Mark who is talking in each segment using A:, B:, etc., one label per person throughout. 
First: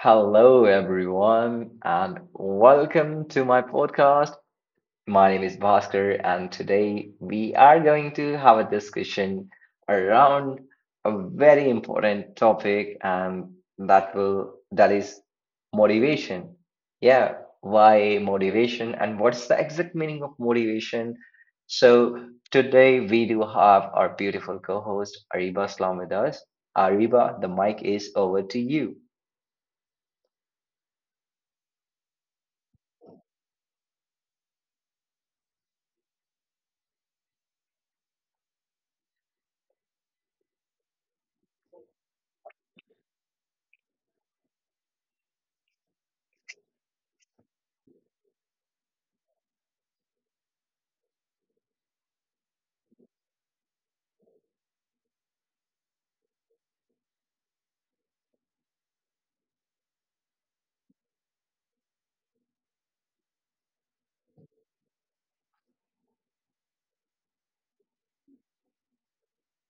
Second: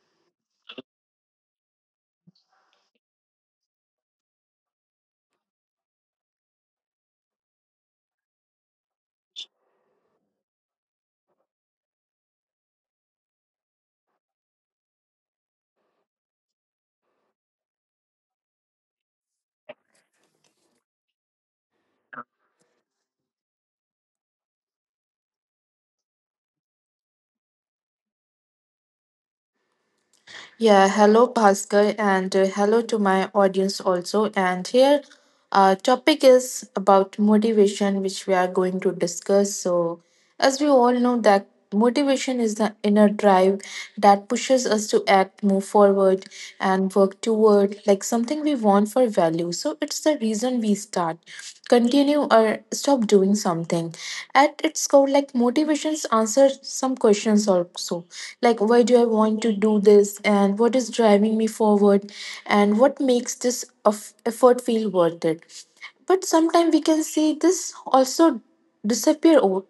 A: Hello, everyone, and welcome to my podcast. My name is Bhaskar, and today we are going to have a discussion around a very important topic, and that is motivation. Yeah, why motivation, and what's the exact meaning of motivation? So today we do have our beautiful co-host Ariba Slam with us. Ariba, the mic is over to you.
B: Yeah, hello Bhaskar and hello to my audience also. And here our topic is about motivation which we are going to discuss. So as we all know that motivation is the inner drive that pushes us to act, move forward and work toward like something we want for value. So it's the reason we start, continue or stop doing something. At its core, like, motivations answer some questions also, like, why do I want to do this, and what is driving me forward, and what makes this of effort feel worth it? But sometimes we can see this also disappear over,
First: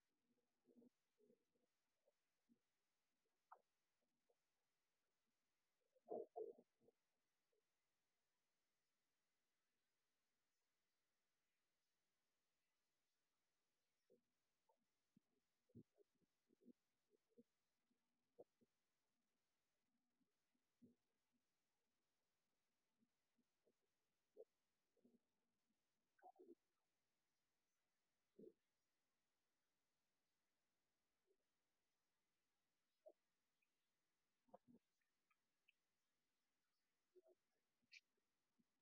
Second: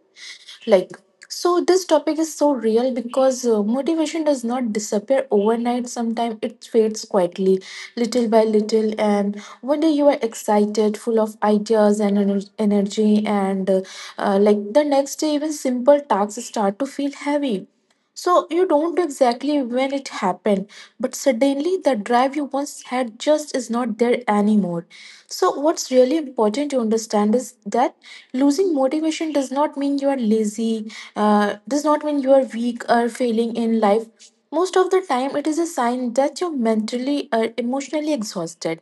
B: like, so this topic is so real because motivation does not disappear overnight. Sometimes it fades quietly, little by little, and one day you are excited, full of ideas and energy, and like, the next day even simple tasks start to feel heavy. So you don't know exactly when it happened, but suddenly the drive you once had just is not there anymore. So what's really important to understand is that losing motivation does not mean you are lazy, does not mean you are weak or failing in life. Most of the time, it is a sign that you're mentally or emotionally exhausted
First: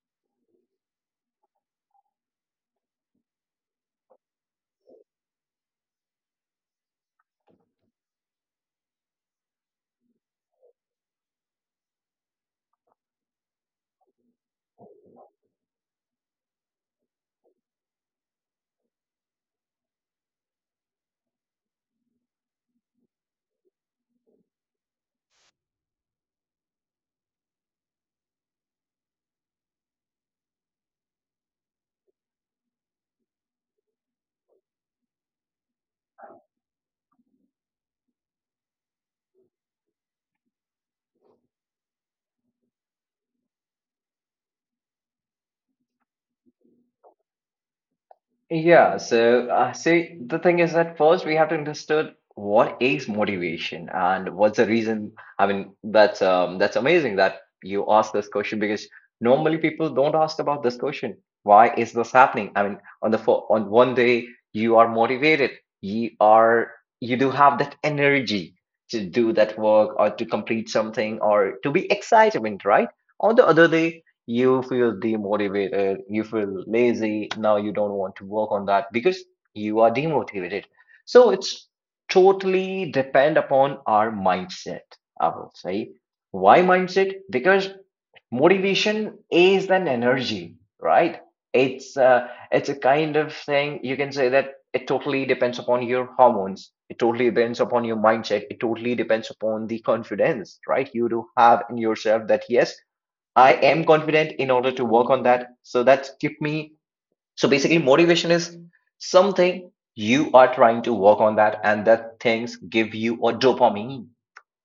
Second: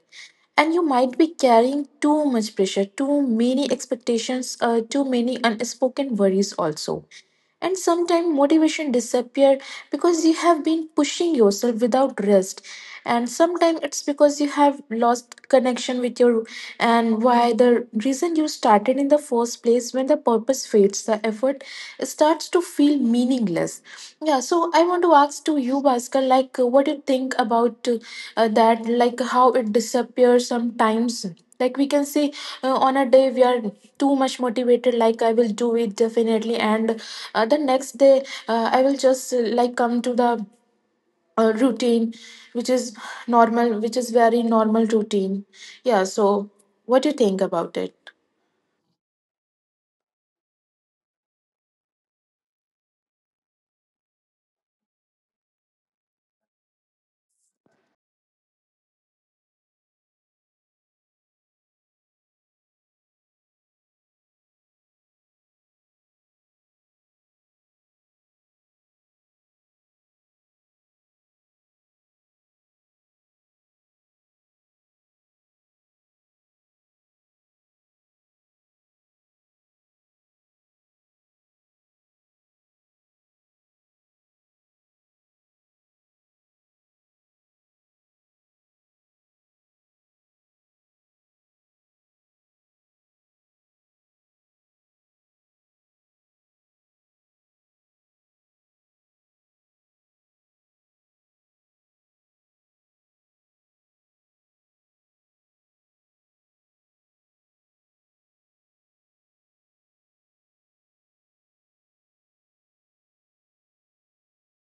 B: and you might be carrying too much pressure, too many expectations, too many unspoken worries also. And sometimes motivation disappear because you have been pushing yourself without rest, and sometimes it's because you have lost connection with your and why, the reason you started in the first place. When the purpose fades, the effort starts to feel meaningless. Yeah, so I want to ask to you, Bhaskar, like, what do you think about that, like, how it disappears sometimes? Like, we can say on a day we are too much motivated, like, I will do it definitely, and the next day I will just like come to the routine, which is normal, which is very normal routine. Yeah, so what do you think about it?
A: Yeah, so see, the thing is that first we have to understand what is motivation and what's the reason. I mean, that's amazing that you asked this question because normally people don't ask about this question. Why is this happening? I mean, on one day you are motivated, you are you do have that energy to do that work or to complete something or to be excitement, right? On the other day you feel demotivated, you feel lazy, now you don't want to work on that because you are demotivated. So it's totally depend upon our mindset, I will say. Why mindset? Because motivation is an energy, right? It's a kind of thing you can say that it totally depends upon your hormones. It totally depends upon your mindset. It totally depends upon the confidence, right? You do have in yourself that yes, I am confident in order to work on that. So that keep me. So basically, motivation is something you are trying to work on that, and that things give you a dopamine.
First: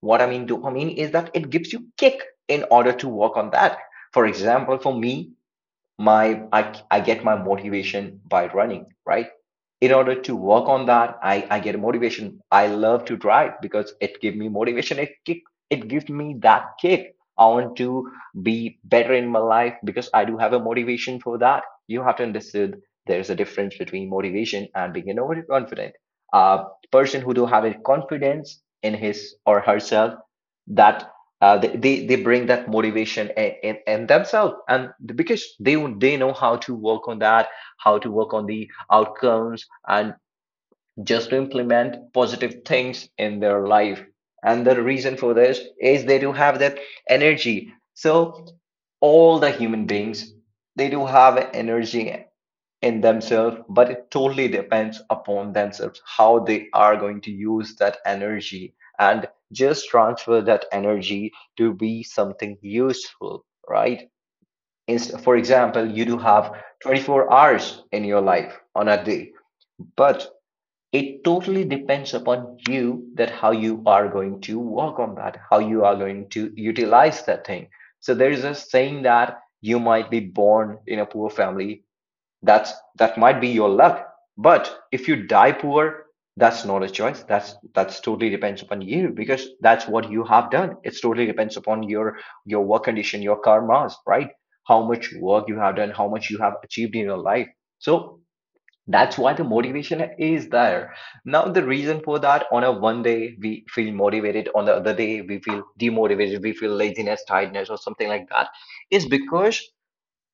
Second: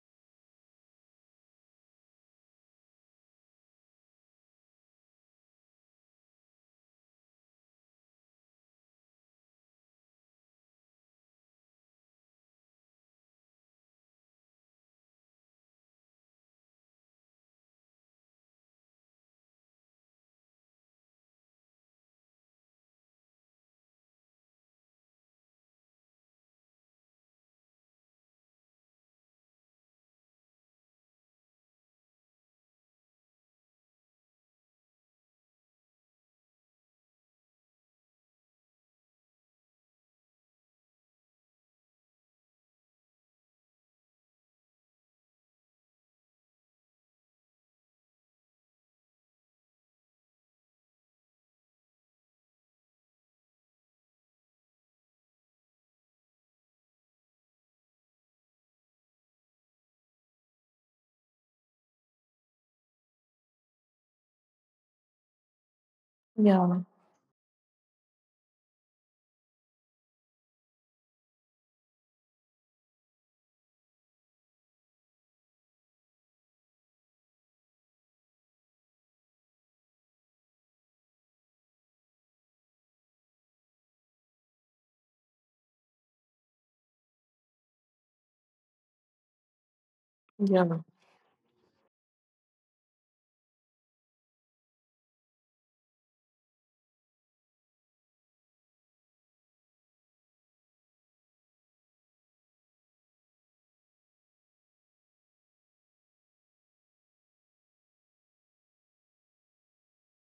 A: What I mean dopamine is that it gives you kick in order to work on that. For example, for me, I get my motivation by running, right? In order to work on that, I get motivation. I love to drive because it gives me motivation. It kick, it gives me that kick. I want to be better in my life because I do have a motivation for that. You have to understand there's a difference between motivation and being overconfident. A person who do have a confidence in his or herself, that they bring that motivation and themselves because they know how to work on that, how to work on the outcomes and just to implement positive things in their life, and the reason for this is they do have that energy. So all the human beings, they do have energy in themselves, but it totally depends upon themselves how they are going to use that energy and just transfer that energy to be something useful, right? For example, you do have
B: Yeah,
A: 24 hours in your life on a day, but it totally depends upon you that how you are going to work on that, how you are going to utilize that thing. So there is a saying that you might be born in a poor family, that might be your luck, but if you die poor, that's not a choice. That's that's totally depends upon you because that's what you have done.
B: yeah,
A: It's totally depends upon your work condition, your karmas, right? How much work you have done, how much you have achieved in your life. So that's why the motivation is there. Now the reason for that on a one day we feel motivated, on the other day we feel demotivated, we feel laziness, tiredness, or something like that is because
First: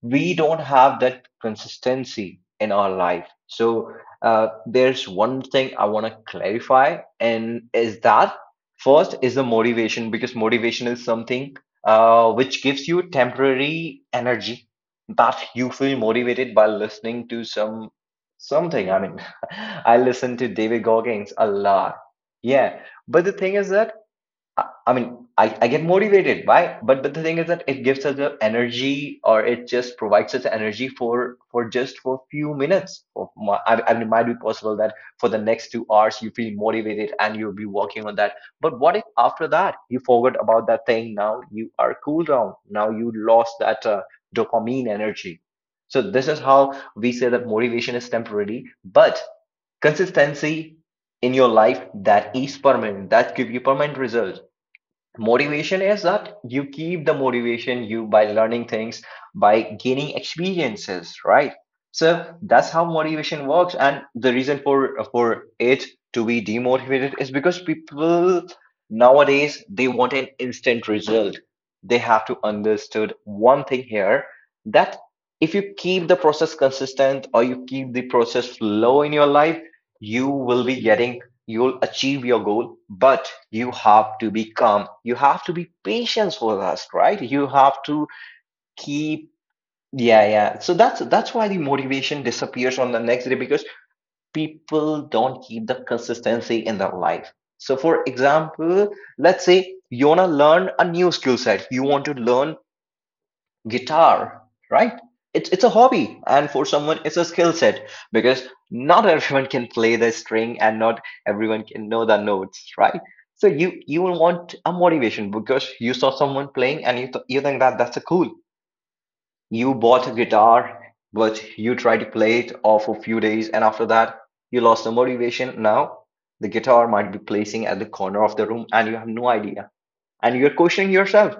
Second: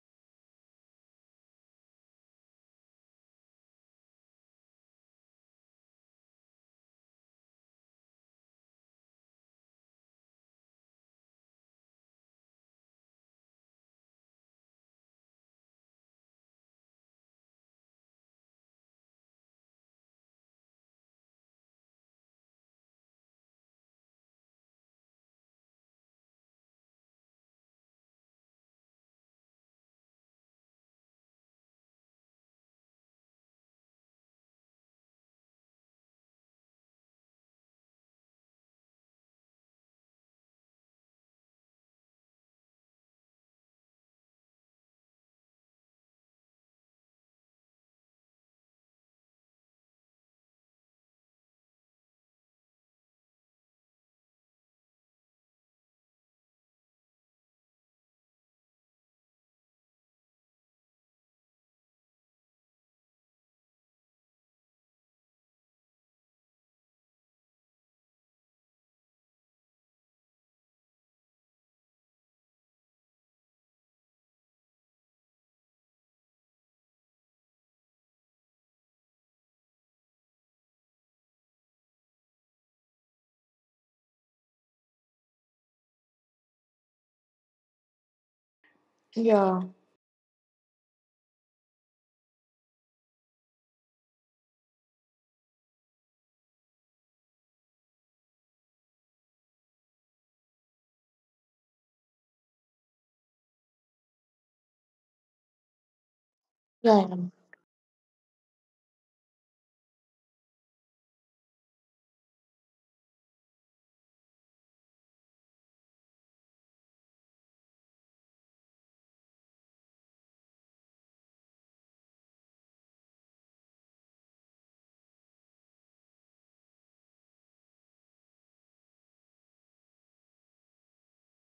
A: we don't have that consistency in our life. So there's one thing I want to clarify, and is that first is the motivation, because motivation is something which gives you temporary energy, that you feel motivated by listening to some something. I mean, I listen to David Goggins a lot. Yeah, but the thing is that I get motivated. Why? But the thing is that it gives us the energy, or it just provides us energy for just for few minutes. I mean, it might be possible that for the next two hours you feel motivated and you'll be working on that. But what if after that you forgot about that thing? Now you are cool down. Now you lost that dopamine energy. So this is how we say that motivation is temporary, but consistency in your life, that is permanent, that give you permanent results. Motivation is that you keep the motivation you by learning things, by gaining experiences, right? So that's how motivation works. And the reason for it to be demotivated is because people nowadays they want an instant result. They have to understood one thing here that if you keep the process consistent or you keep the process flow in your life, you will be getting you'll achieve your goal, but you have to be calm, you have to be patient with us, right? You have to keep,
B: yeah,
A: yeah, yeah, so that's why the motivation disappears on the next day because people don't keep the consistency in their life. So for example, let's say you want to learn a new skill set. You want to learn guitar, right? It's a hobby, and for someone, it's
B: yeah,
A: a skill set, because not everyone can play the string, and not everyone can know the notes, right? So you will want a motivation because you saw someone playing, and you think that that's a cool. You bought a guitar, but you tried to play it all for a few days, and after that, you lost the motivation. Now the guitar might be placing at the corner of the room, and you have no idea, and you're questioning yourself,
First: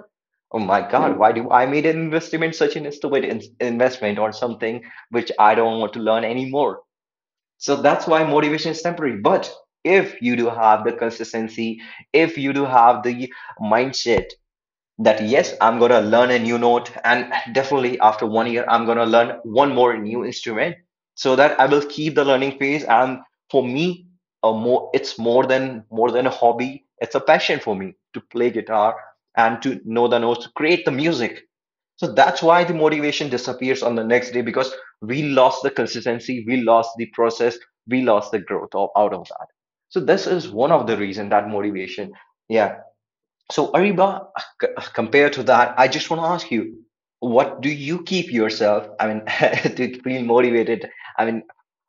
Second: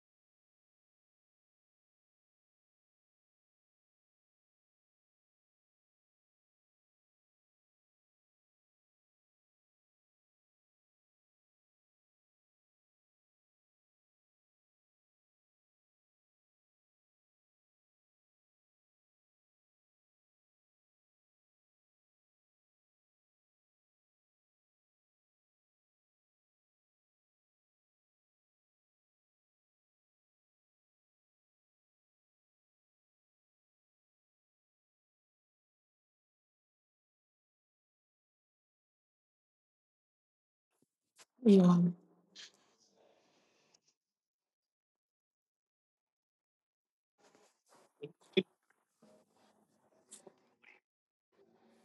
A: oh my God, why do I made an investment, such an stupid in investment or something which I don't want to learn anymore? So that's why motivation is temporary. But if you do have the consistency, if you do have the mindset that yes, I'm going to learn a new note, and definitely after one year I'm going to learn one more new instrument, so that I will keep the learning phase. And for me, a more it's more than a hobby, it's a passion for me to play guitar and to know the notes, to create the music. So that's why the motivation disappears on the next day because we lost the consistency, we lost the process, we lost the growth of, out of that. So this is one of the reason that
B: yeah.
A: motivation, yeah. So, Ariba, compared to that, I just want to ask you, what do you keep yourself? I mean, to feel motivated. I mean,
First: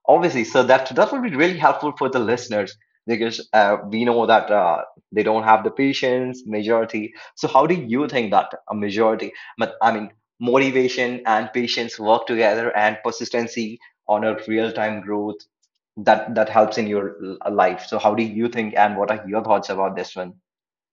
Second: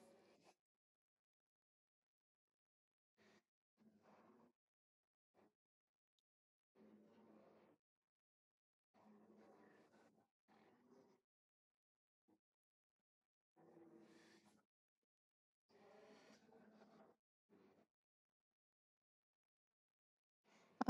A: obviously, so that that would be really helpful for the listeners because we know that they don't have the patience majority. So, how do you think that a majority? But I mean, motivation and patience work together, and persistency on a real-time growth, that that helps in your life. So, how do you think, and what are your thoughts about this one?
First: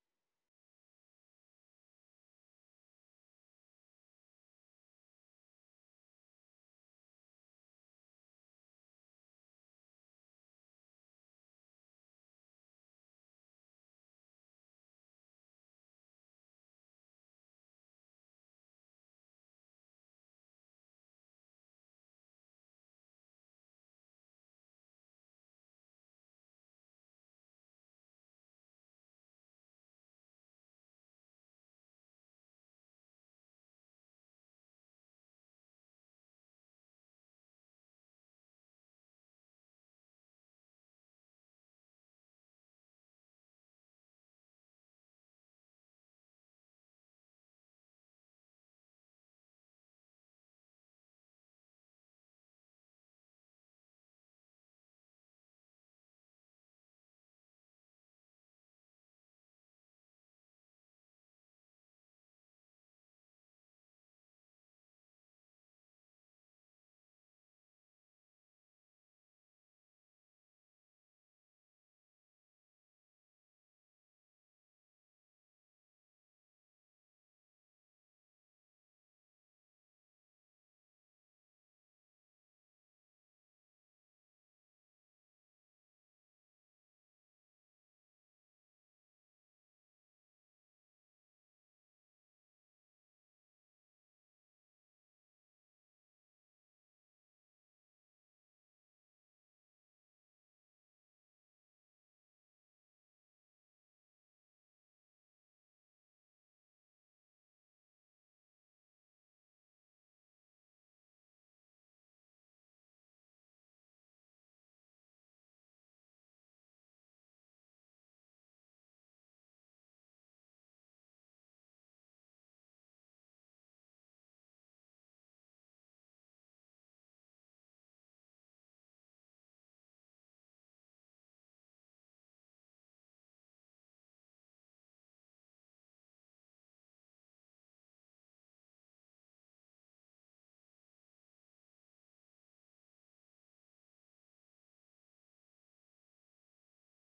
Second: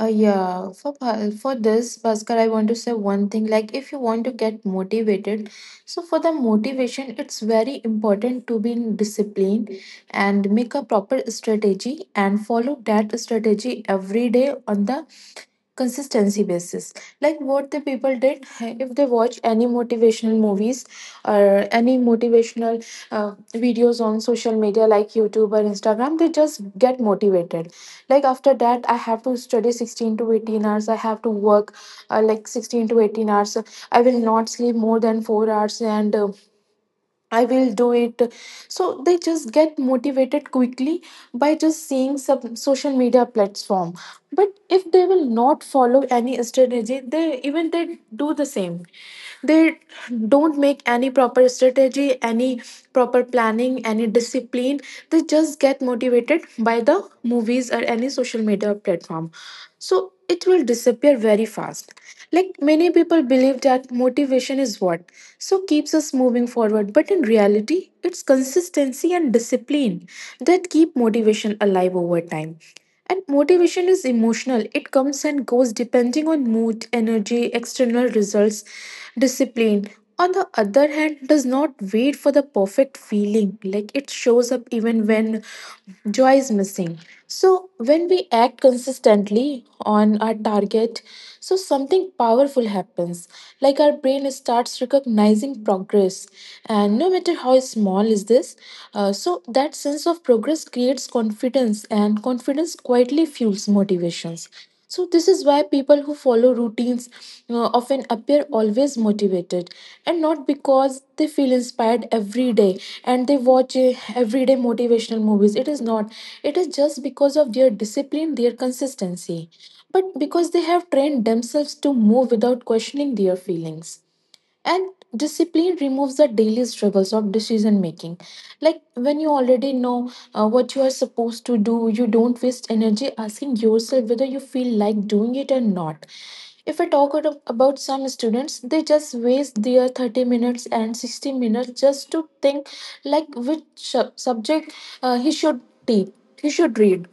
B: Yeah, for for this, Bhaskar, I want to say one thing. Like, if you want to get motivated, so for the motivation, it's very important to be in discipline and make a proper strategy and follow that strategy every day on the consistency basis, like what the people did. If they watch any motivational movies or any motivational uh, videos on social media like YouTube or Instagram, they just get motivated. Like, after that I have to study 16 to 18 hours, I have to work like 16 to 18 hours, I will not sleep more than 4 hours, and I will do it. So they just get motivated quickly by just seeing some social media platform. But if they will not follow any strategy, they even they do the same, they don't make any proper strategy, any proper planning, any discipline, they just get motivated by the movies or any social media platform, so it will disappear very fast. Like, many people believe that motivation is what so keeps us moving forward, but in reality it's consistency and discipline that keep motivation alive over time. And motivation is emotional, it comes and goes depending on mood, energy, external results. Discipline, on the other hand, does not wait for the perfect feeling. Like, it shows up even when joy is missing. So when we act consistently on our target, so something powerful happens. Like, our brain starts recognizing progress. And no matter how small is this, so that sense of progress creates confidence, and confidence quietly fuels motivations. So this is why people who follow routines often appear always motivated, and not because they feel inspired every day and they watch everyday motivational movies. It is not, it is just because of their discipline, their consistency, but because they have trained themselves to move without questioning their feelings. And discipline removes the daily struggles of decision making, like when you already know what you are supposed to do, you don't waste energy asking yourself whether you feel like doing it or not. If I talk about some students, they just waste their 30 minutes and 60 minutes just to think, like, which subject he should take, he should read.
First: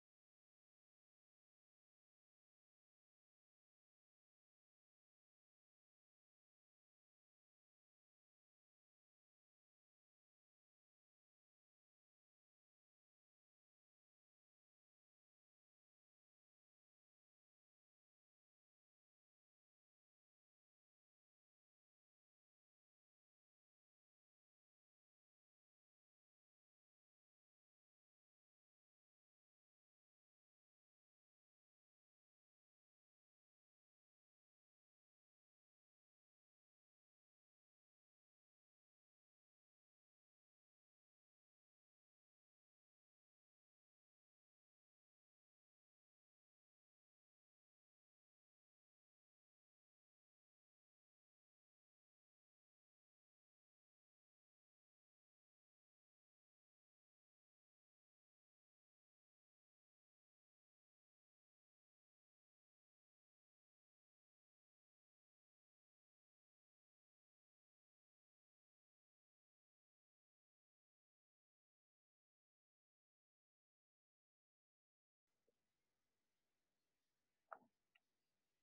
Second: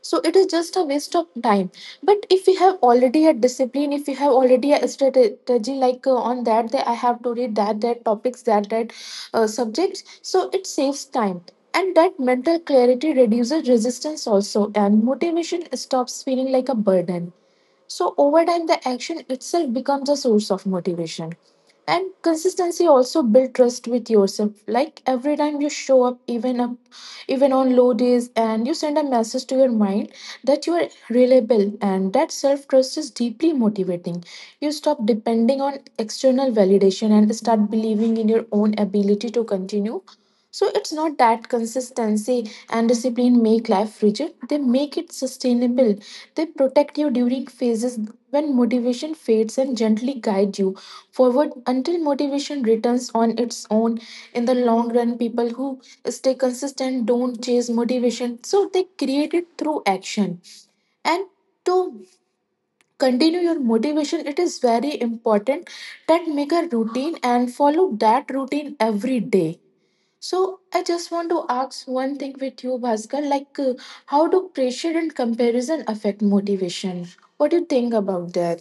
B: So it is just a waste of time. But if we have already a discipline, if we have already a strategy, like, on that, that I have to read that, that topics, that, that subjects, so it saves time. And that mental clarity reduces resistance also, and motivation stops feeling like a burden. So over time, the action itself becomes a source of motivation. And consistency also builds trust with yourself. Like, every time you show up, even up, even on low days, and you send a message to your mind that you are reliable, and that self trust is deeply motivating. You stop depending on external validation and start believing in your own ability to continue. So it's not that consistency and discipline make life rigid, they make it sustainable. They protect you during phases when motivation fades and gently guide you forward until motivation returns on its own. In the long run, people who stay consistent don't chase motivation. So they create it through action. And to continue your motivation, it is very important that make a routine and follow that routine every day. So I just want to ask one thing with you, Bhaskar. Like, how do pressure and comparison affect motivation? What do you think about that?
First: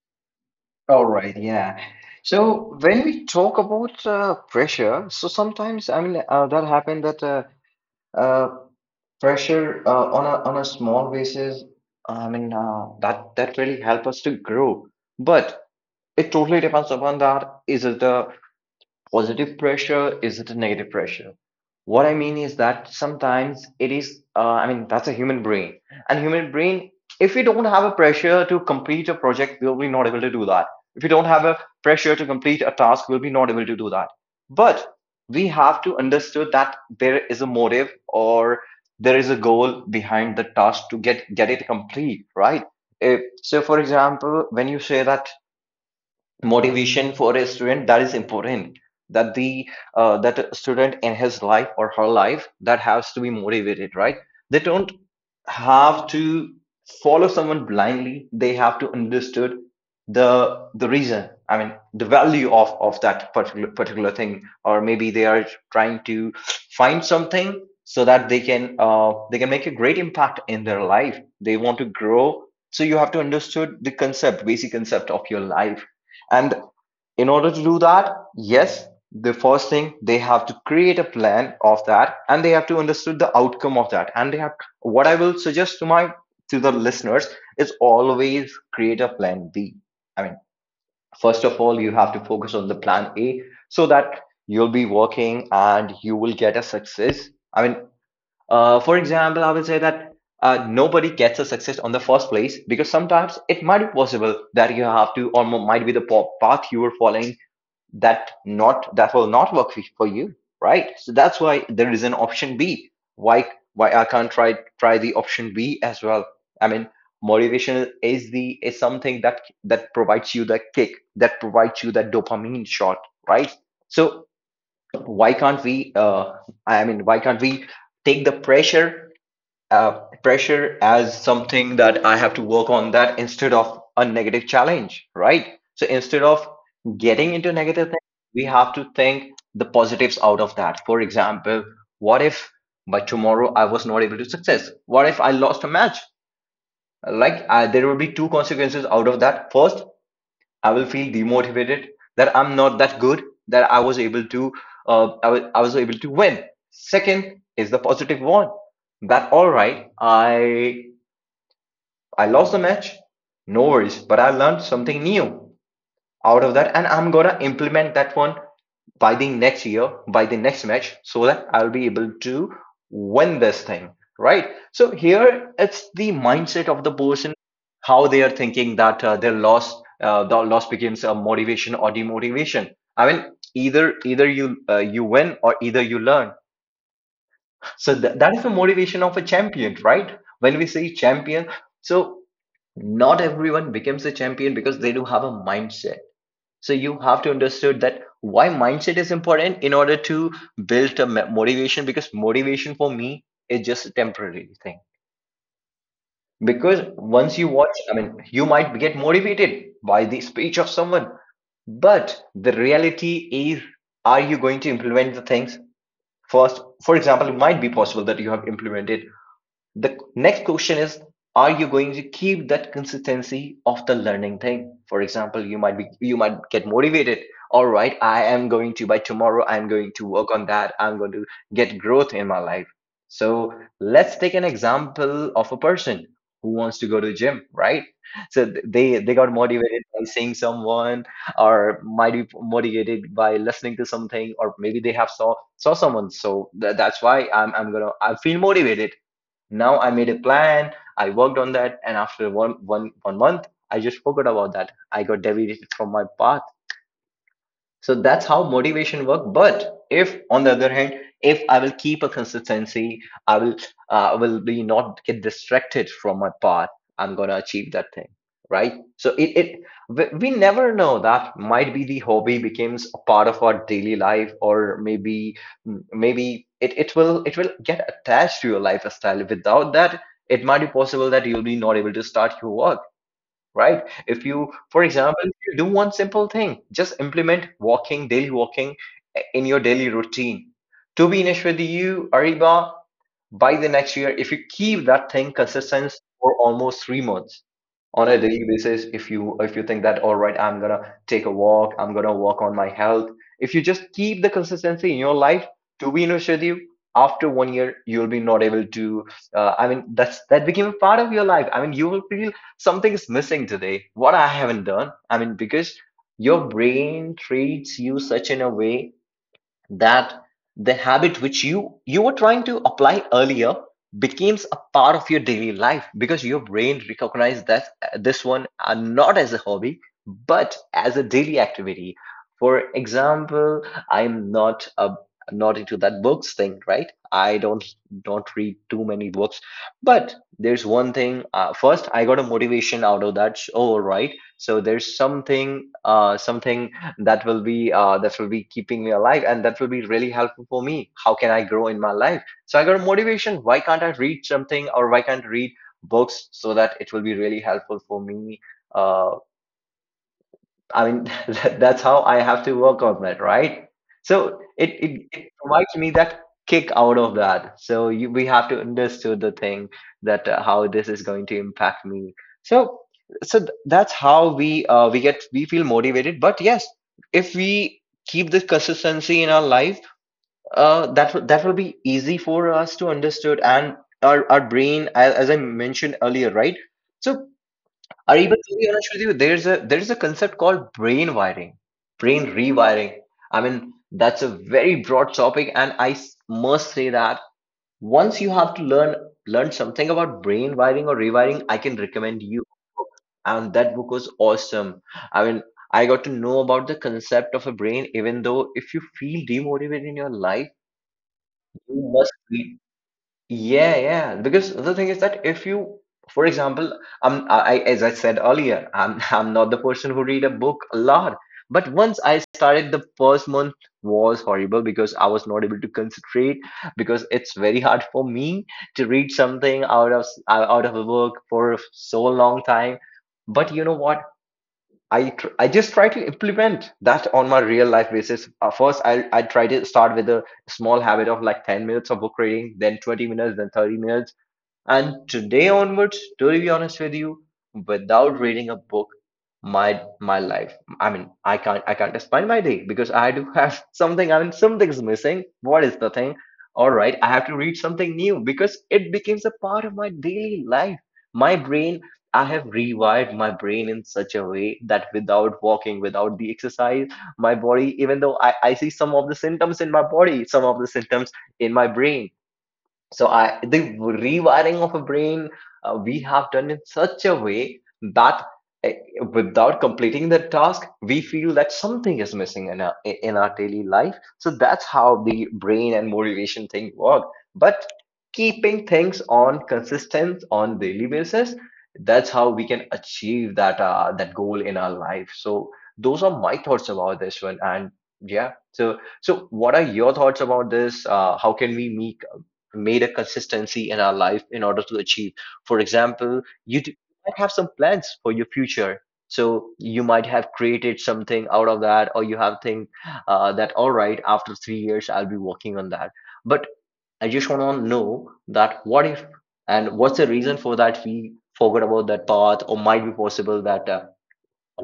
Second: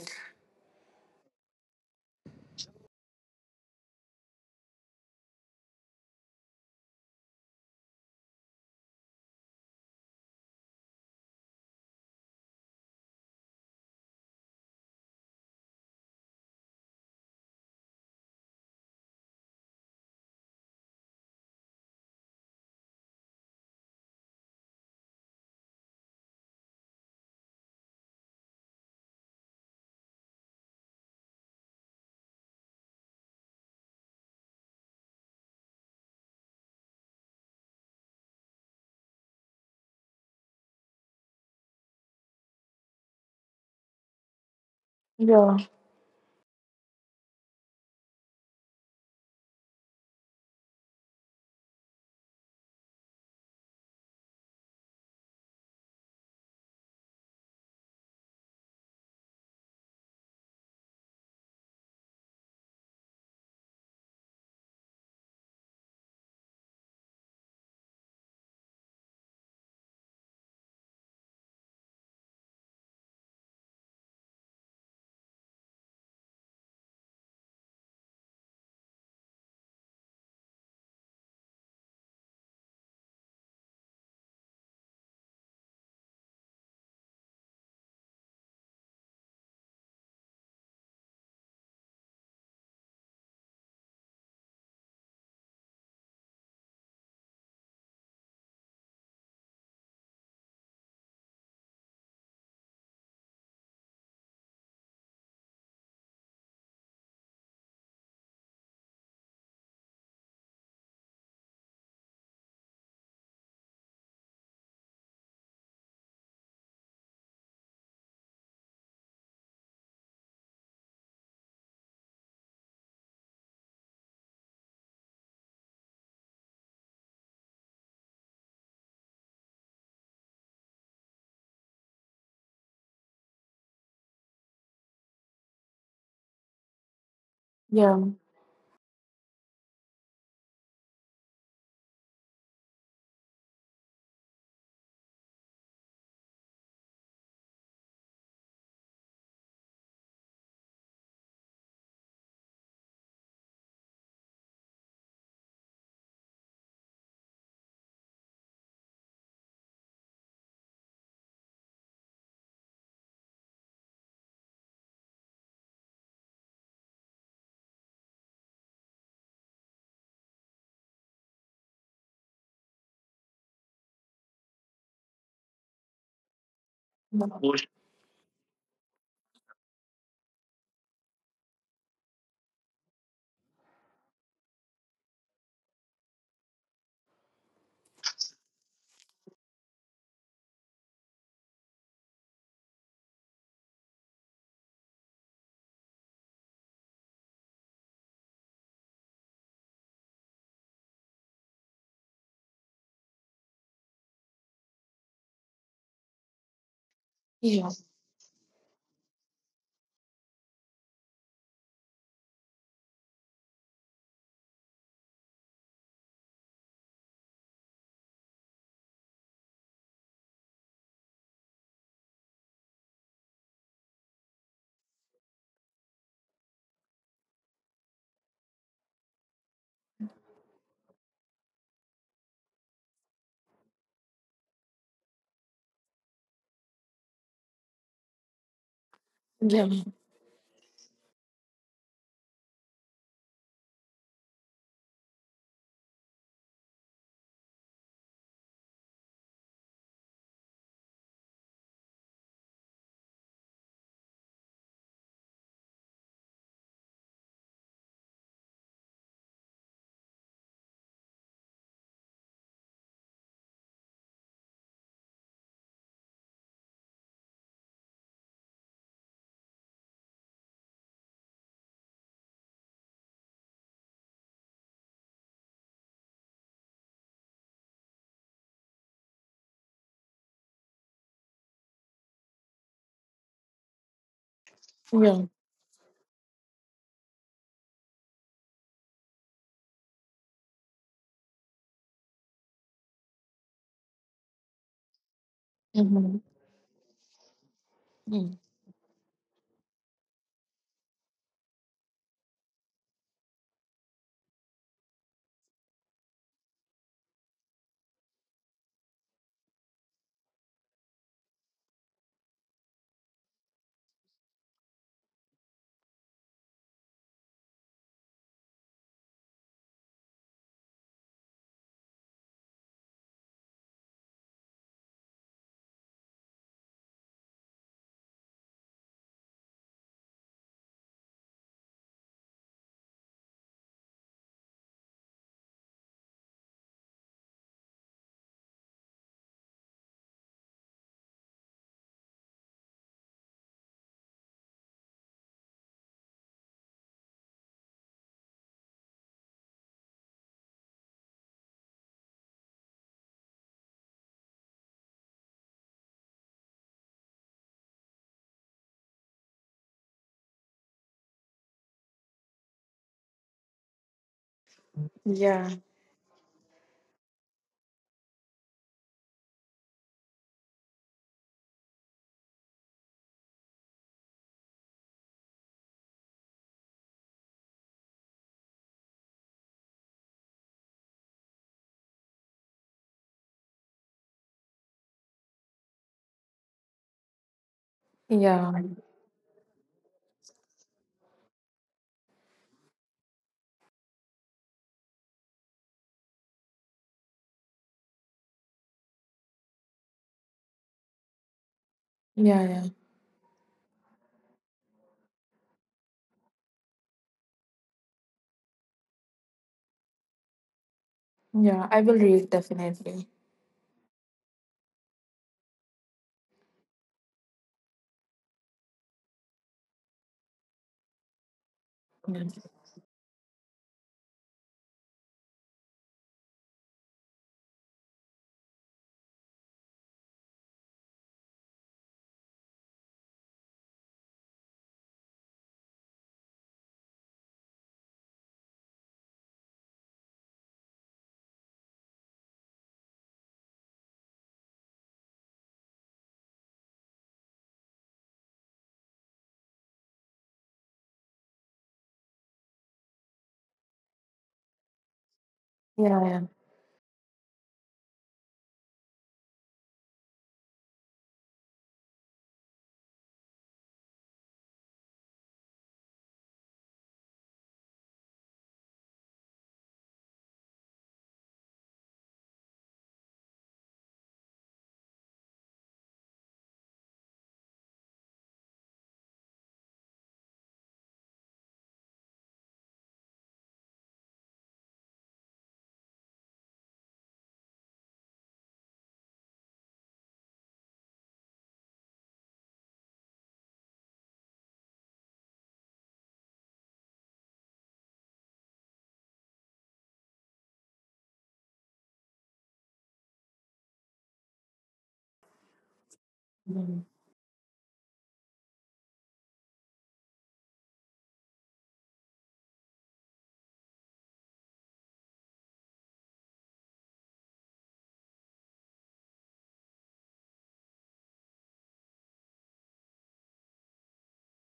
A: All right, yeah. So when we talk about pressure, so sometimes that happened that uh, pressure on a small basis, that that really help us to grow. But it totally depends upon that. Is it the positive pressure? Is it a negative pressure? What I mean is that sometimes it is, I mean, that's a human brain. And human brain, if we don't have a pressure to complete a project, we'll be not able to do that. If we don't have a pressure to complete a task, we'll be not able to do that. But we have to understood that there is a motive, or there is a goal behind the task to get it complete, right? If, so, for example, when you say that
B: Yeah,
A: motivation for a student, that is important, that the that a student in his life or her life, that has to be motivated, right? They don't have to follow someone blindly. They have to understood the reason, I mean the value of that particular particular thing, or maybe they are trying to find something so that they can make a great impact in their life. They want to grow. So you have to understood the concept, basic concept of your life. And in order to do that, yes, the first thing, they have to create a plan of that, and they have to understood the outcome of that. And they have, what I will suggest to my, to the listeners is always create a plan B. I mean, first of all, you have to focus on the plan A so that you'll be working and you will get a success. I mean, for example, I will say that nobody gets a success on the first place, because sometimes it might be possible that you have to, or might be the path you were following, that not that will not work for you, right? So that's why there is an option B. Why I can't try the option B as well. I mean, motivation is the is something that provides you the kick, that provides you that dopamine shot, right? So why can't we take the pressure, pressure as something that I have to work on, that, instead of a negative challenge, right? So instead of getting into negative
B: yeah,
A: things, we have to think the positives out of that. For example, what if by tomorrow I was not able to success? What if I lost a match? There will be two consequences out of that. First, I will feel demotivated, that I'm not that good, that I was able to win. Second is the positive one. That, all right, I lost the match, no worries, but I learned something new out of that, and I'm gonna implement that one by the next year, by the next match, so that I'll be able to win this thing, right? So here it's the mindset of the person,
B: yeah,
A: how they are thinking, that the loss becomes a motivation or demotivation. I mean, either you you win, or either you learn. So that is the motivation of a champion, right? When we say champion, so not everyone becomes a champion, because they do have a mindset. So you have to understand that why mindset is important, in order to build a motivation, because motivation for me is just a temporary thing. Because once you
B: yeah,
A: watch, I mean, you might get motivated by the speech of someone, but the reality is, are you going to implement the things first? For example, it might be possible that you have implemented. The next question is, are you going to keep that consistency of the learning thing? For example, you might be, you might get motivated, all right, I am going to, by tomorrow I'm going to work on that, I'm going to get growth in my life. So let's take an example of a person who wants to go to the gym, right? So they got
B: yeah,
A: motivated by seeing someone, or might be motivated by listening to something, or maybe they have saw someone, so that's why I'm gonna, I feel motivated. Now I made a plan. I worked on that, and after one month, I just forgot about that. I got deleted from my path. So that's how motivation work. But if, on the other hand, if I will keep a consistency, I will be not get distracted from my path. I'm gonna achieve that thing, right? So it, we never know, that might be the hobby becomes a part of our daily life, or maybe it will, it will get attached to your lifestyle. Without that, it might be possible that you'll be not able to start your work, right? If you, for
B: yeah.
A: example, if you do one simple thing, just implement walking, daily walking in your daily routine. To be honest with you, Ariba, by the next year, if you keep that thing consistent
B: Mhm.
A: for almost 3 months on a
B: Mm.
A: daily basis, if you think that, all right, I'm gonna take a walk, I'm gonna work on my health. If you just keep the consistency in your life, to be honest with you, after 1 year, you'll be not able to. That's that became a part of your life. I mean, you will feel something is missing today, what I haven't done. I mean, because your brain treats you such in a way, that the habit which you were trying to apply earlier, becomes a part of your daily life, because your brain recognized that, this one are not as a hobby, but as a daily activity. For example, I'm not into that books thing, right? I don't read too many books. But there's one thing, first I got a motivation out of that. Oh, right, so there's something, uh, something that will be, that will be keeping me alive, and that will be really helpful for me. How can I grow in my life? So I got a motivation, why can't I read something, or why can't I read books, so that it will be really helpful for me. uh, that's how I have to work on that, right? So it
B: Yeah,
A: provides me that kick out of that. So we have to understood the thing, that how this is going to impact me. So that's how we get we feel motivated. But yes, if we keep this consistency in our life, that will be easy for us to understood, and our brain, as I mentioned earlier, right? So or even
B: yeah,
A: to be honest with you, there's a concept called brain wiring, brain rewiring. I mean, that's a very broad topic, and I must say that once you have to learn something about brain wiring or rewiring, I can recommend
B: yeah.
A: you
B: Yeah.
A: a book. And that book was awesome. I mean, I got to know about the concept of a brain. Even though, if you feel demotivated in your life,
B: Yeah, I
A: you
B: will
A: must
B: read
A: read.
B: definitely.
A: Yeah, yeah. Because the thing is that if you, for example, as I said earlier, I'm I'm not the person who read a book a lot. But once I
B: Yeah,
A: started, the first month was horrible because I was not able to concentrate, because it's very hard for me to read something out of out of a book for so long time. But you know what? I just try to implement that on my real life basis. First, I try to start with a small habit of like 10 minutes of book reading, then 20 minutes, then 30 minutes, and today onwards, to be honest with you, without reading a book, my life, I mean, I can't spend my day, because I do have something, I mean, something's missing. What is the
B: yeah.
A: thing?
B: Yeah.
A: All right, I have to read something new, because it becomes a part of my daily life. My brain, I have rewired my brain in such a way that, without walking, without the exercise, my body, I see some of the symptoms in my body, some of the symptoms in my brain. So the rewiring of a brain, we have done in such a way that, uh, without completing the task, we feel that something is missing in our daily life. So that's how the brain and motivation thing work. But keeping things on consistent on daily basis, that's how we can achieve that goal in our life. So those are my thoughts about this one. And yeah, so what are your thoughts about this? How can we make made a consistency in our life in order to achieve. For example,
B: Mhm.
A: might have some plans for your future. So you might have created something out of that, or you have think that, all right, after 3 years I'll be working on that. But I just want to know that, what if, and what's the reason for that we forgot about that path, or might be possible that,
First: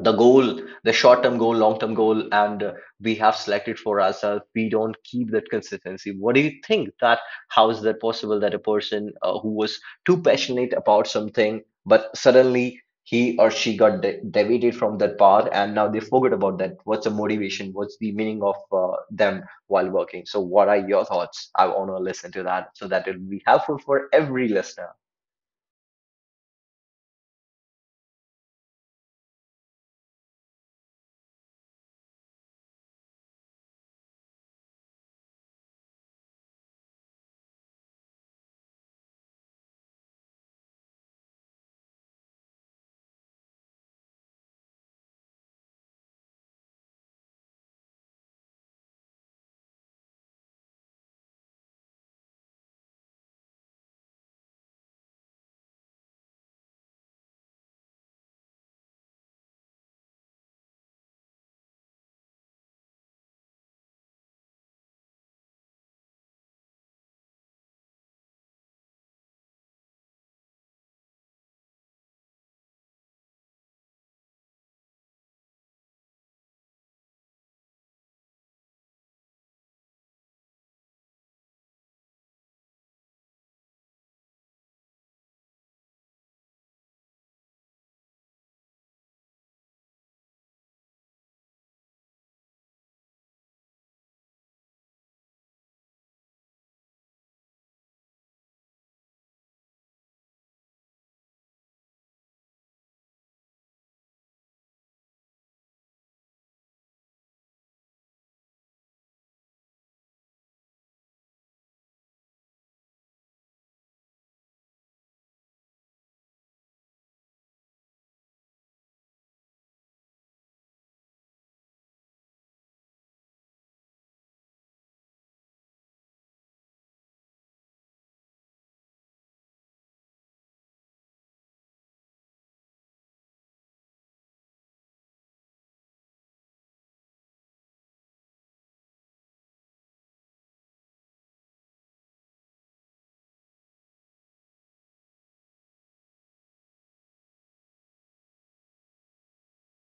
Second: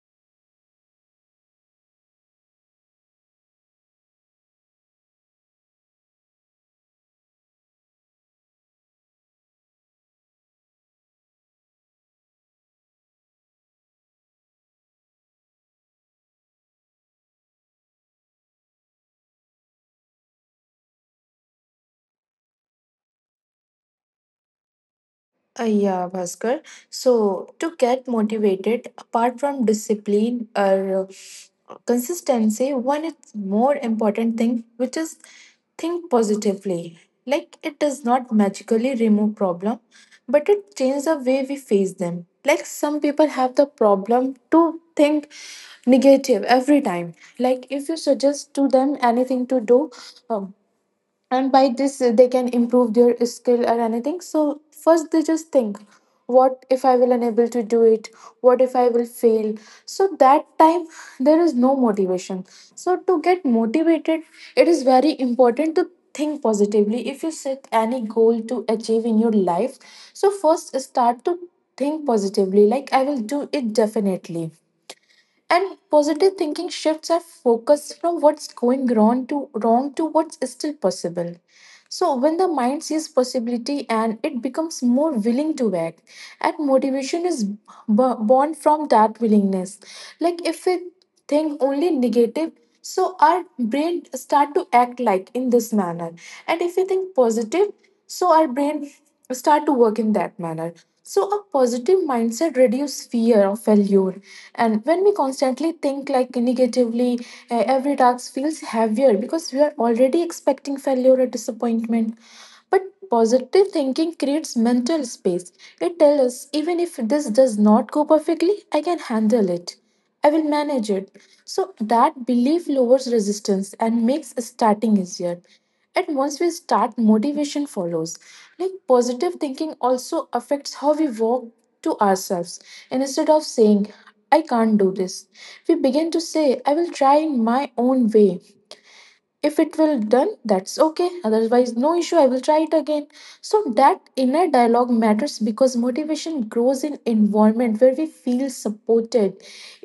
A: the goal, the short term goal, long term goal, and we have selected for ourselves. We don't keep that consistency. What do you think, that how is that possible, that a person who was too passionate about something, but suddenly he or she got deviated from that path, and now they forgot about that? What's the motivation? What's the meaning of them while working? So, what are your thoughts? I want to listen to that, so that it'll be helpful for every listener.
B: Yeah, Bhaskar. So to get motivated, apart from discipline or consistency, one is more important thing, which is think positively. Like, it does not magically remove problem, but it changes the way we face them. Like, some people have the problem to think negative every time. Like, if you suggest to them anything to do, um, and by this they can improve their skill or anything, so first they just think, what if I will unable to do it, what if I will fail? So that time there is no motivation. So to get motivated, it is very important to think positively. If you set any goal to achieve in your life, so first start to think positively, like, I will do it definitely. And positive thinking shifts our focus from what's going wrong to wrong to what's still possible. So when the mind sees possibility, and it becomes more willing to act, and motivation is born from that willingness. Like, if we think only negative, so our brain start to act like in this manner, and if we think positive, so our brain start to work in that manner. So a positive mindset reduce fear of failure. And when we constantly think like negatively, every task feels heavier because we are already expecting failure or disappointment. But positive thinking creates mental space. It tells us, even if this does not go perfectly, I can handle it. I will manage it. So that belief lowers resistance and makes starting easier. And once we start, motivation follows. Like, positive thinking also affects how we walk to ourselves. And instead of saying, I can't do this, we begin to say, I will try in my own way. If it will done, that's okay, otherwise no issue, I will try it again. So that inner dialogue matters because motivation grows in environment where we feel supported,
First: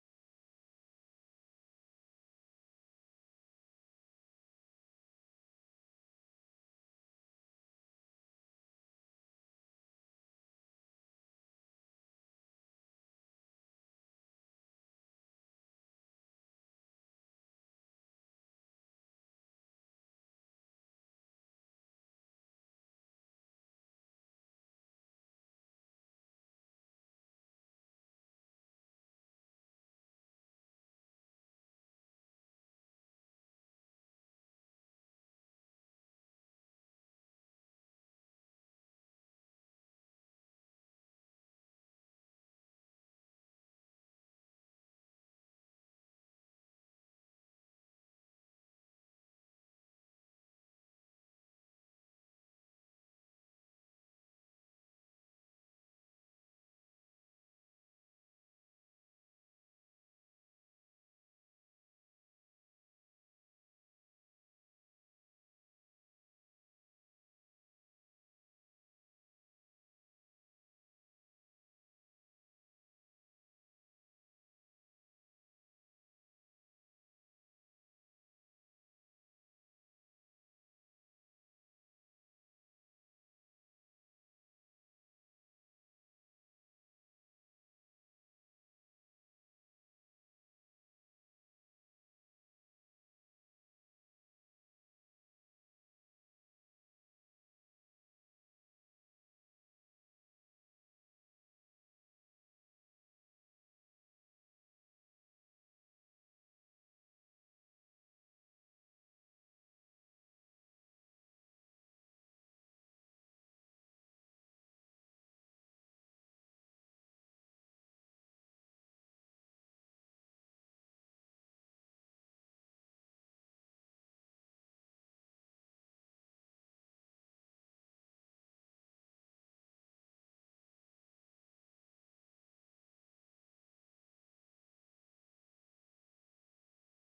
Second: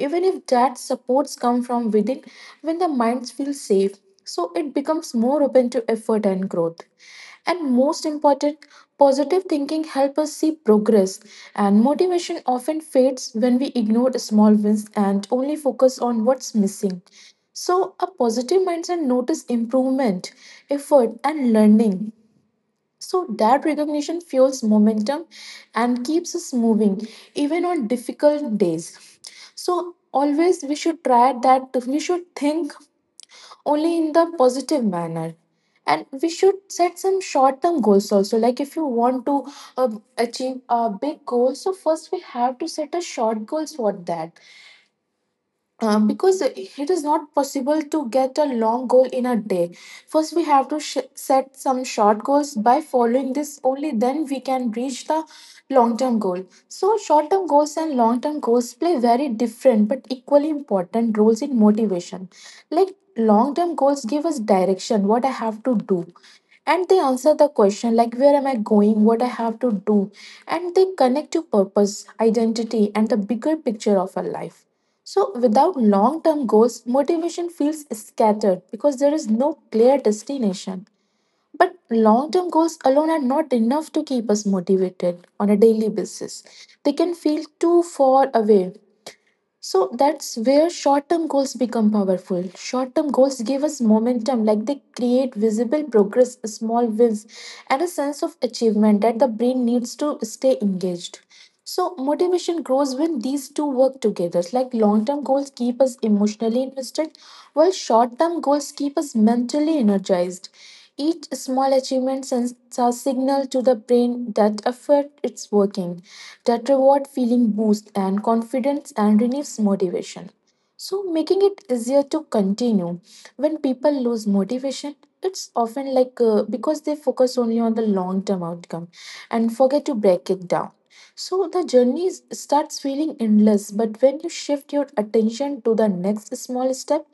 B: even if that supports come from within. When the minds feel safe, so it becomes more open to effort and growth. And most important, positive thinking helps us see progress, and motivation often fades when we ignore small wins and only focus on what's missing. So a positive mindset notice improvement, effort, and learning. So that recognition fuels momentum and keeps us moving even on difficult days. So always we should try that we should think only in the positive manner, and we should set some short term goals also. Like, if you want to uh, achieve a big goal, so first we have to set a short goals for that, because it is not possible to get a long goal in a day. First, we have to set some short goals. By following this, only then we can reach the long term goal. So short term goals and long term goals play very different but equally important roles in motivation. Like, long term goals give us direction, what I have to do, and they answer the question, like, where am I going, what I have to do. And they connect to purpose, identity, and the bigger picture of our life. So without long term goals, motivation feels scattered because there is no clear destination. But long term goals alone are not enough to keep us motivated on a daily basis. They can feel too far away. So that's where short term goals become powerful. Short term goals give us momentum. Like, they create visible progress, small wins, and a sense of achievement that the brain needs to stay engaged. So motivation grows when these two work together. Like, long term goals keep us emotionally invested, while short term goals keep us mentally energized. Each small achievement sends a signal to the brain that effort is working, that reward feeling boosts and confidence and relieves motivation. So making it easier to continue. When people lose motivation, it's often like because they focus only on the long term outcome and forget to break it down. So the journey starts feeling endless, but when you shift your attention to the next small step,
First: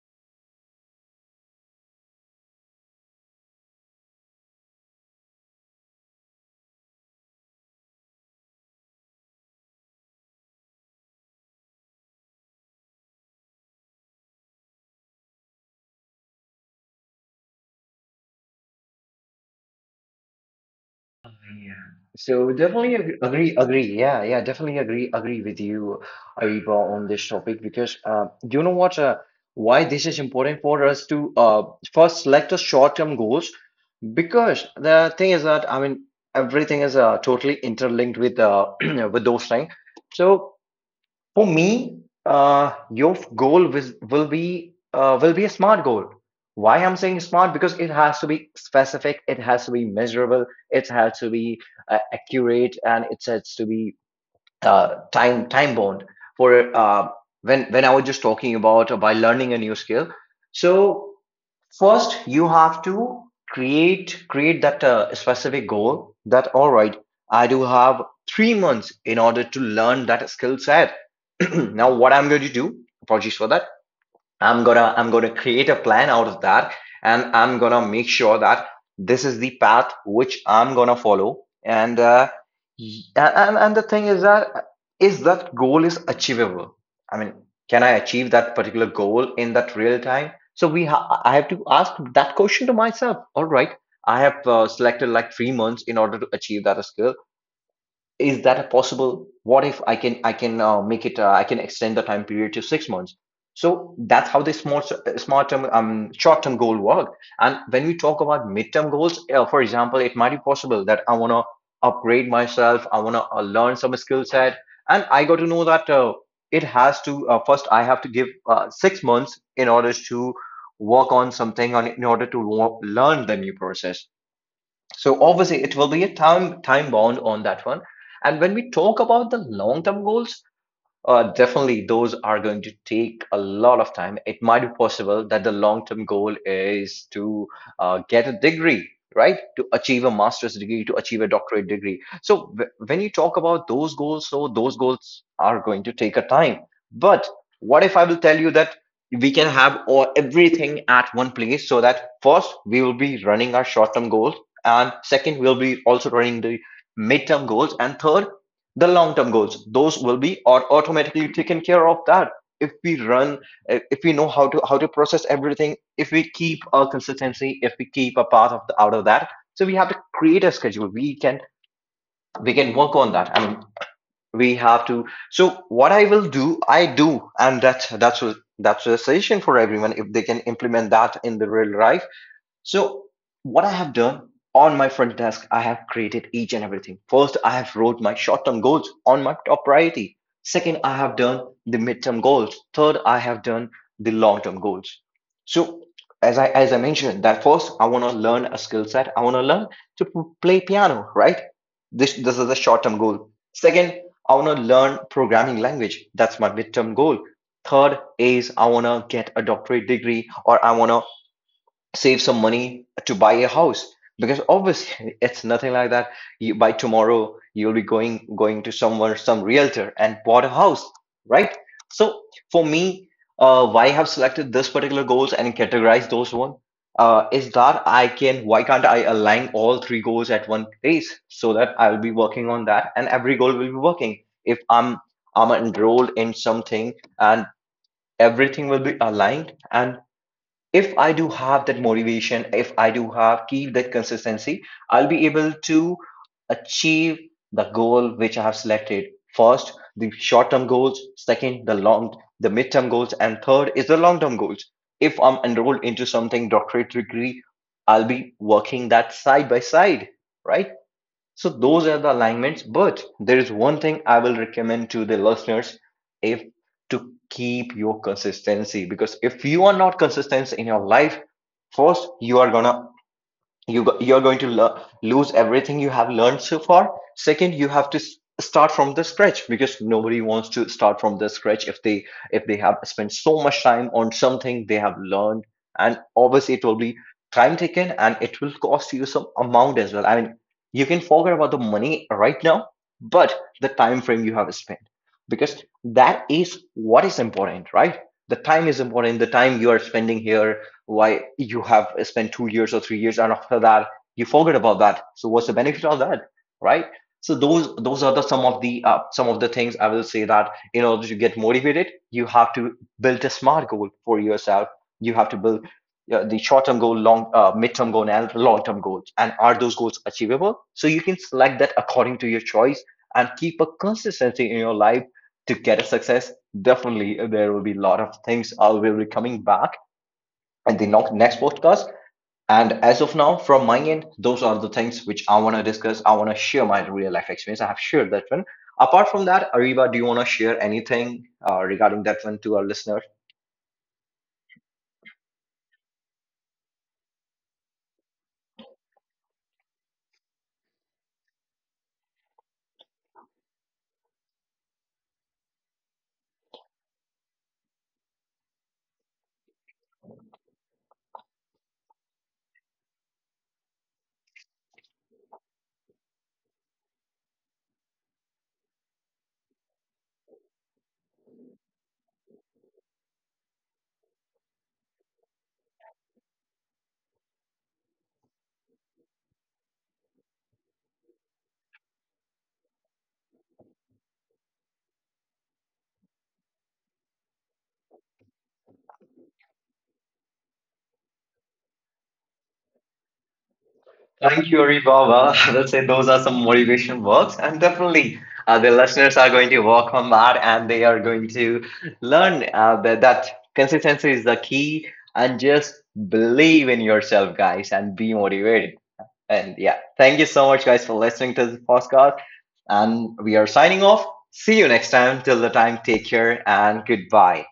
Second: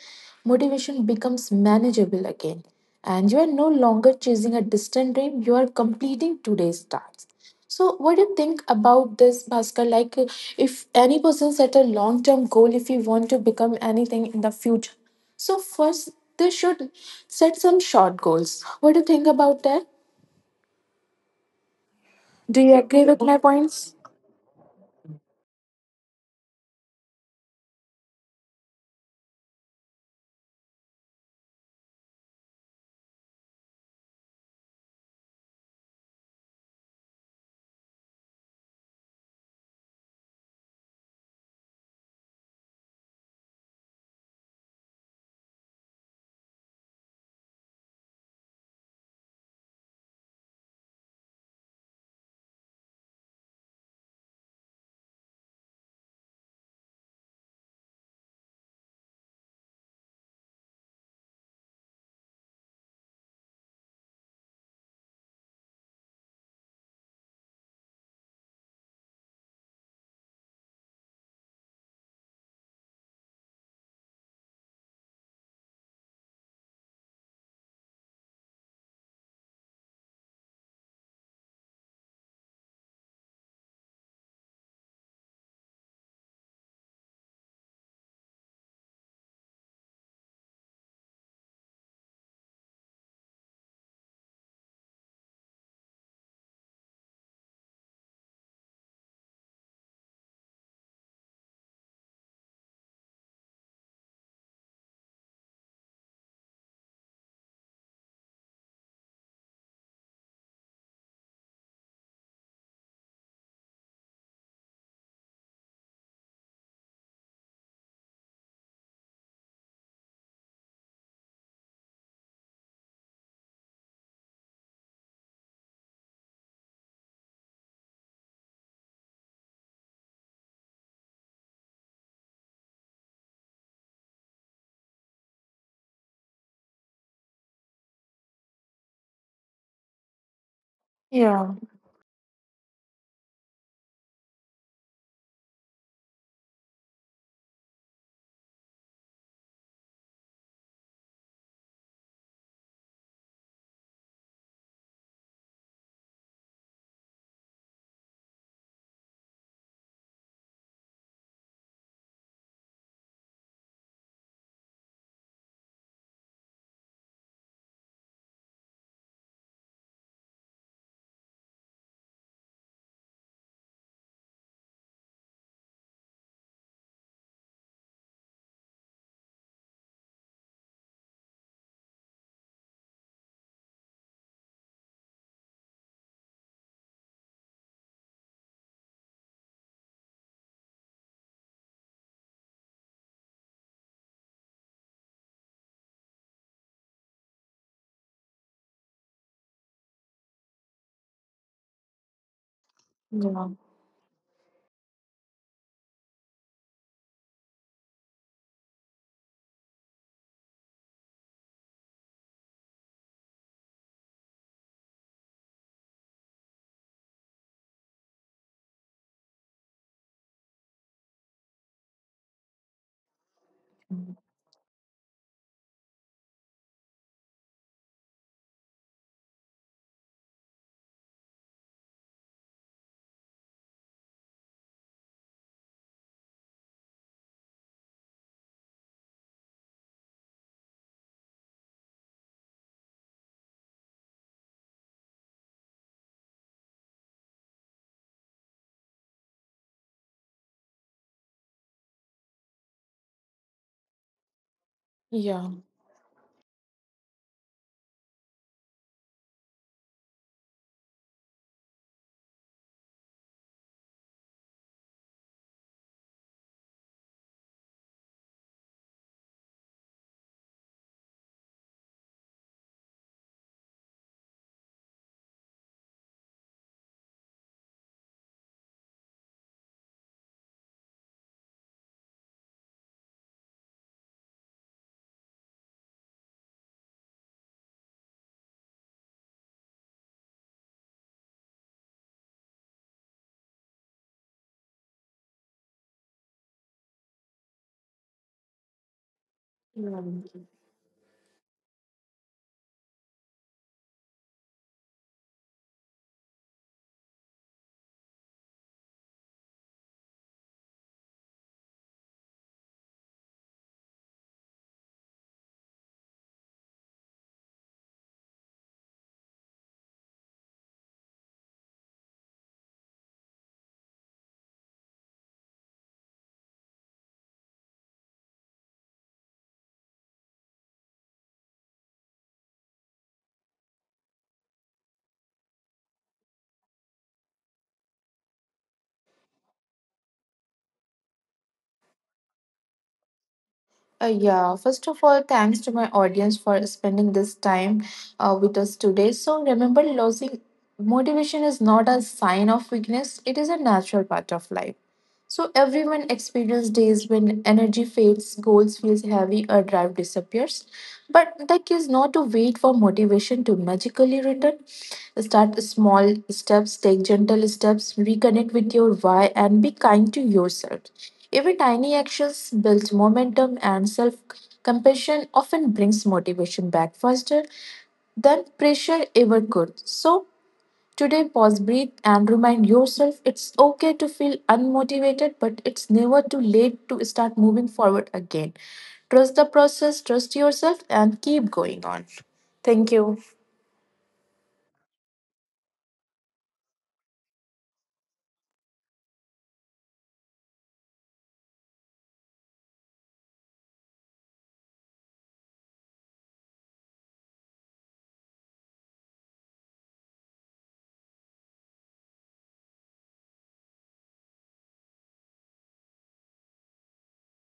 B: motivation becomes manageable again. And you are no longer chasing a distant dream, you are completing today's task. So what do you think about this, Bhaskar? Like, if any person set a long term goal, if you want to become anything in the future, so first they should set some short goals. What do you think about that?
A: Yeah. So
B: Do you
A: definitely
B: agree with my
A: agree.
B: points?
A: Yeah, yeah, definitely agree with you, Ariba, on this topic, because you know what? Why this is important for us to, first select the short-term goals, because the thing is that, I mean, everything is totally interlinked with with those things. So for me, your goal will be, will be a smart goal. Why I'm saying smart, because it has to be specific, it has to be measurable, it has to be accurate, and it has to be time bound for, when I was just talking about by learning a new skill. So first you have to create that specific goal that, all right, I do have 3 months in order to learn that skill set. Now what I'm going to do, apologies for that, I'm gonna create a plan out of that, and I'm gonna make sure that this is the path which I'm gonna follow, and the thing is that goal is achievable. I mean, can I achieve that particular goal in that real time? So I have to ask that question to myself. All right, I have selected like 3 months in order to achieve that skill. Is that possible? What if I can make it? I can extend the time period to 6 months. So that's how the smart smart term short term goal work. And when we talk about midterm goals, for example, it might be possible that I want to upgrade myself, I want to learn some skill set, and I got to know that it has to first I have to give 6 months in order to work on something, on in order to learn the new process. So obviously, it will be a time time bound on that one. And when we talk about the long-term goals, definitely, those are going to take a lot of time. It might be possible that the long-term goal is to get a degree, right? To achieve a master's degree, to achieve a
B: Yeah.
A: doctorate degree. So when you talk about those goals, so those goals are going to take a time. But what if I will tell you that we can have all everything at one place, so that first we will be running our short-term goals, and second we'll be also running the midterm goals, and third the long-term goals, those will be automatically taken care of. That if we run, if we know how to process everything, if we keep a consistency, if we keep a path of out of that. So we have to create a schedule, we can work on that. I mean, we have to. So what I will do, I do, and that's a suggestion for everyone if they can implement that in the real life. So what I have done on my front desk, I have created each and everything. First, I have wrote my short-term goals on my top priority. Second, I have done the midterm goals. Third, I have done the long-term goals. So as I mentioned, that first I want to learn a skill set. I want to learn to play piano, right? This is a short-term goal.
B: Yeah.
A: Second, I want to learn programming language. That's my midterm goal. Third is I want to get a doctorate degree, or I want to save some money to buy a house, because obviously it's nothing like that, you by tomorrow you'll be going to somewhere, some realtor, and bought a house, right? So for me, why I have selected this particular goals and categorized those one, is that I can, why can't I align all three goals at one place, so that I'll be working on that and every goal will be working. If I'm enrolled in something, and everything will be aligned. And if I do have that motivation, if I do have keep that consistency, I'll be able to achieve the goal which I have selected. First, the short-term goals. Second, the mid-term goals, and third is the long-term goals. If I'm
B: Yeah.
A: enrolled into something, doctorate degree, I'll be working that side by side, right? So those are the alignments, but there is one thing I will recommend to the listeners, if, to keep your consistency, because if you are not consistent in your life, first you are gonna, you're going to lose everything you have learned so far. Second, you have to start from the scratch, because nobody wants to start from the scratch if they, if they have spent so much time on something they have learned. And obviously it will be time taken, and it will cost you some amount as well. I mean, you can forget about the money right now, but the time frame you have spent, because that is what is important, right? The time is important, the time you are spending
B: Mm.
A: here. Why you have spent 2 years or 3 years, and after that you forget about that, so what's the benefit of that, right? So those are the some of the some of the things I will say, that in order to get motivated you have to build a smart goal for yourself. You have to build the short-term goal, long mid-term goal, and long-term goals, and are those goals achievable, so you can select that according to your choice, and keep a consistency in your life to get a success. Definitely there will be a lot of things, I will be coming back in the next podcast. And as of now, from my end, those are the things which I want to discuss. I want to share my real life experience. I have shared that one. Apart from that, Ariba, do you want to share anything regarding that one to our listeners?
B: Yeah. First of all, thanks to my audience for spending this time with us today. So remember, losing motivation is not a sign of weakness, it is a natural part of life. So everyone experiences days when energy fades, goals feels heavy, or drive disappears. But the key is not to wait for motivation to magically return. Start small steps, take gentle steps, reconnect with your why, and be kind to yourself. Every tiny action builds momentum, and self compassion often brings motivation back faster than pressure ever could. So today, pause, breathe, and remind yourself it's okay to feel unmotivated, but it's never too late to start moving forward again. Trust the process, trust yourself, and keep going on. Thank you.
A: Thank you, Ariba. Let's say those are some motivation words, and definitely the listeners are going to work on that, and they are going to learn that consistency is the key, and just believe in yourself, guys, and be motivated. And yeah, thank you so much, guys, for listening to this podcast. And we are signing off. See you next time. Till the time, take care and goodbye.